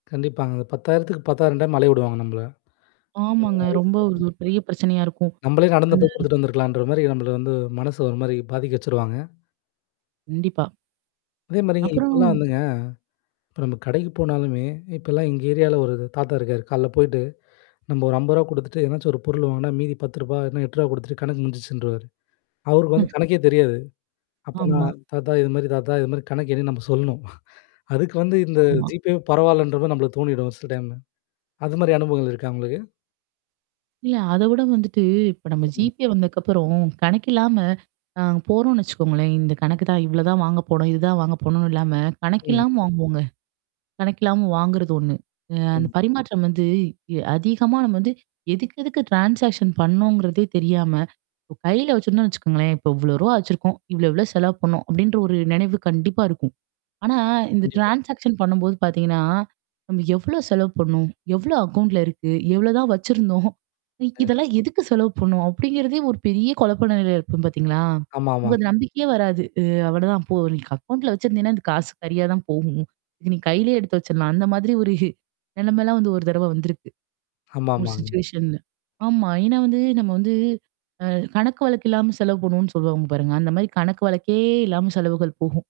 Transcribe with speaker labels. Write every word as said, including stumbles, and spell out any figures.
Speaker 1: கண்டிப்பாங்க. இந்த பத்தாயிரம் பத்தாயிரம் டைம் அலைய விடுவாங்க நம்பள. ஆ
Speaker 2: ஆமாங்க. ரொம்ப
Speaker 1: அதுக்கப்புறம்.
Speaker 2: ஒரு பெரிய பிரச்சனையா இருக்கும்.
Speaker 1: நம்மளே நடந்து போய்
Speaker 2: ம்.
Speaker 1: குடுத்துட்டு வந்துருக்கலான்ற மாரி நம்பள வந்து மனசு ஒரு மாரி பாதிக்க வச்சுருவாங்க.
Speaker 2: கண்டிப்பா.
Speaker 1: அதே மாரிங்க
Speaker 2: அப்றம்
Speaker 1: இப்பலாம் வந்துங்க, இப்ப நம்ம கடைக்கு போனாலுமே, இப்பல்லாம் எங்க ஏரியால ஒரு தாத்தா இருக்காரு. கால்ல போயிட்டு, நம்ப ஒரு அம்பது ரூவா குடுத்துட்டு எதனாச்சும் ஒரு பொருள் வாங்குனா, மீதி பத்து ரூவா இல்லன்னா எட்டு ரூவா குடுத்துட்டு கணக்கு முடிஞ்சுருச்சுன்றுவாரு. அவருக்கு வந்து
Speaker 2: [unintelligible]
Speaker 1: கணக்கே தெரியாது. அப்ப
Speaker 2: ஆமா.
Speaker 1: நான் தாத்தா இது மாரி தாத்தா. இது மாரி கணக்கு என்னினு நம்ப சொல்லணும். அதுக்கு வந்து இந்த
Speaker 2: ஆமா.
Speaker 1: GPayவே பரவால்லன்ற மாரி நம்மள தோணிடும் சில டைம்ல. அது மாரி அனுபவங்கள் இருக்கா? உங்களுக்கு?
Speaker 2: இல்ல. அத விட வந்துட்டு இப்ப நம்ம
Speaker 1: ம்.
Speaker 2: GPay வந்ததுக்கப்புறம் கணக்கு இல்லாம அ போறோம்னு வச்சுக்கோங்களேன். இந்த கணக்கு தான் இவ்வளோ தான் வாங்க போனும். இதுதான் வாங்க போணும்னு இல்லாம கணக்கு
Speaker 1: ம்.
Speaker 2: இல்லாம வாங்குவோங்க. கணக்கில்லாம வாங்குறது ஒண்ணு. அ அந்த
Speaker 1: ம்.
Speaker 2: பரிமாற்றம் வந்து இ அதிகமா நம்ம வந்து எதுக்கெதுக்கு ட்ரான்சாக்ஷன் பண்ணோங்கிறதே தெரியாம, இ கையில வச்சுருந்தோன்னு வச்சக்கோங்களேன், இப்ப இவ்ளோ ரூவா வச்சுருக்கோம். இவ்வளோ இவ்வளோ செலவு பண்ணோம் அப்டின்ற ஒரு நெனைவு கண்டிப்பா இருக்கும். ஆனா இந்த
Speaker 1: கண்டிப்பா.
Speaker 2: ட்ரான்சாக்ஷன் பண்ணும்போது பார்த்தீங்கன்னா, நம்ம எவ்ளோ செலவு பண்ணோம்? எவ்ளோ அக்கவுண்ட்ல இருக்கு? எவ்ளோதான் வச்சிருந்தோம்?
Speaker 1: ஆ.
Speaker 2: இதெல்லாம் எதுக்கு செலவு பண்ணும்? அப்டிங்கிறதே ஒரு பெரிய குழப்ப நெலையில இருக்கும் பார்த்தீங்களா? உங்க
Speaker 1: ஆமாமாங்க.
Speaker 2: நம்பிக்கையே வராது. அ அவ்ளோதான் போ நீக்கு அக்கவுண்ட்ல வச்சிருந்தீங்கன்னா, அது காசு கரியா தான் போகும். இதுக்கு நீ கையிலேயே எடுத்து வச்சரலாம். அந்த மாதிரி ஒரு நெலமைல்லாம் வந்து ஒரு தடவ வந்திருக்கு. ஒரு
Speaker 1: ஆமாமாங்க.
Speaker 2: சிச்சுவேஷன்ல ஆமா. ஏன்னா வந்து நம்ம வந்து அ கணக்கு வழக்கு இல்லாம செலவு போணும்னு சொல்லுவாங்க பாருங்க. அந்த மாரி கணக்கு வழக்கே இல்லாம செலவுகள் போகும்.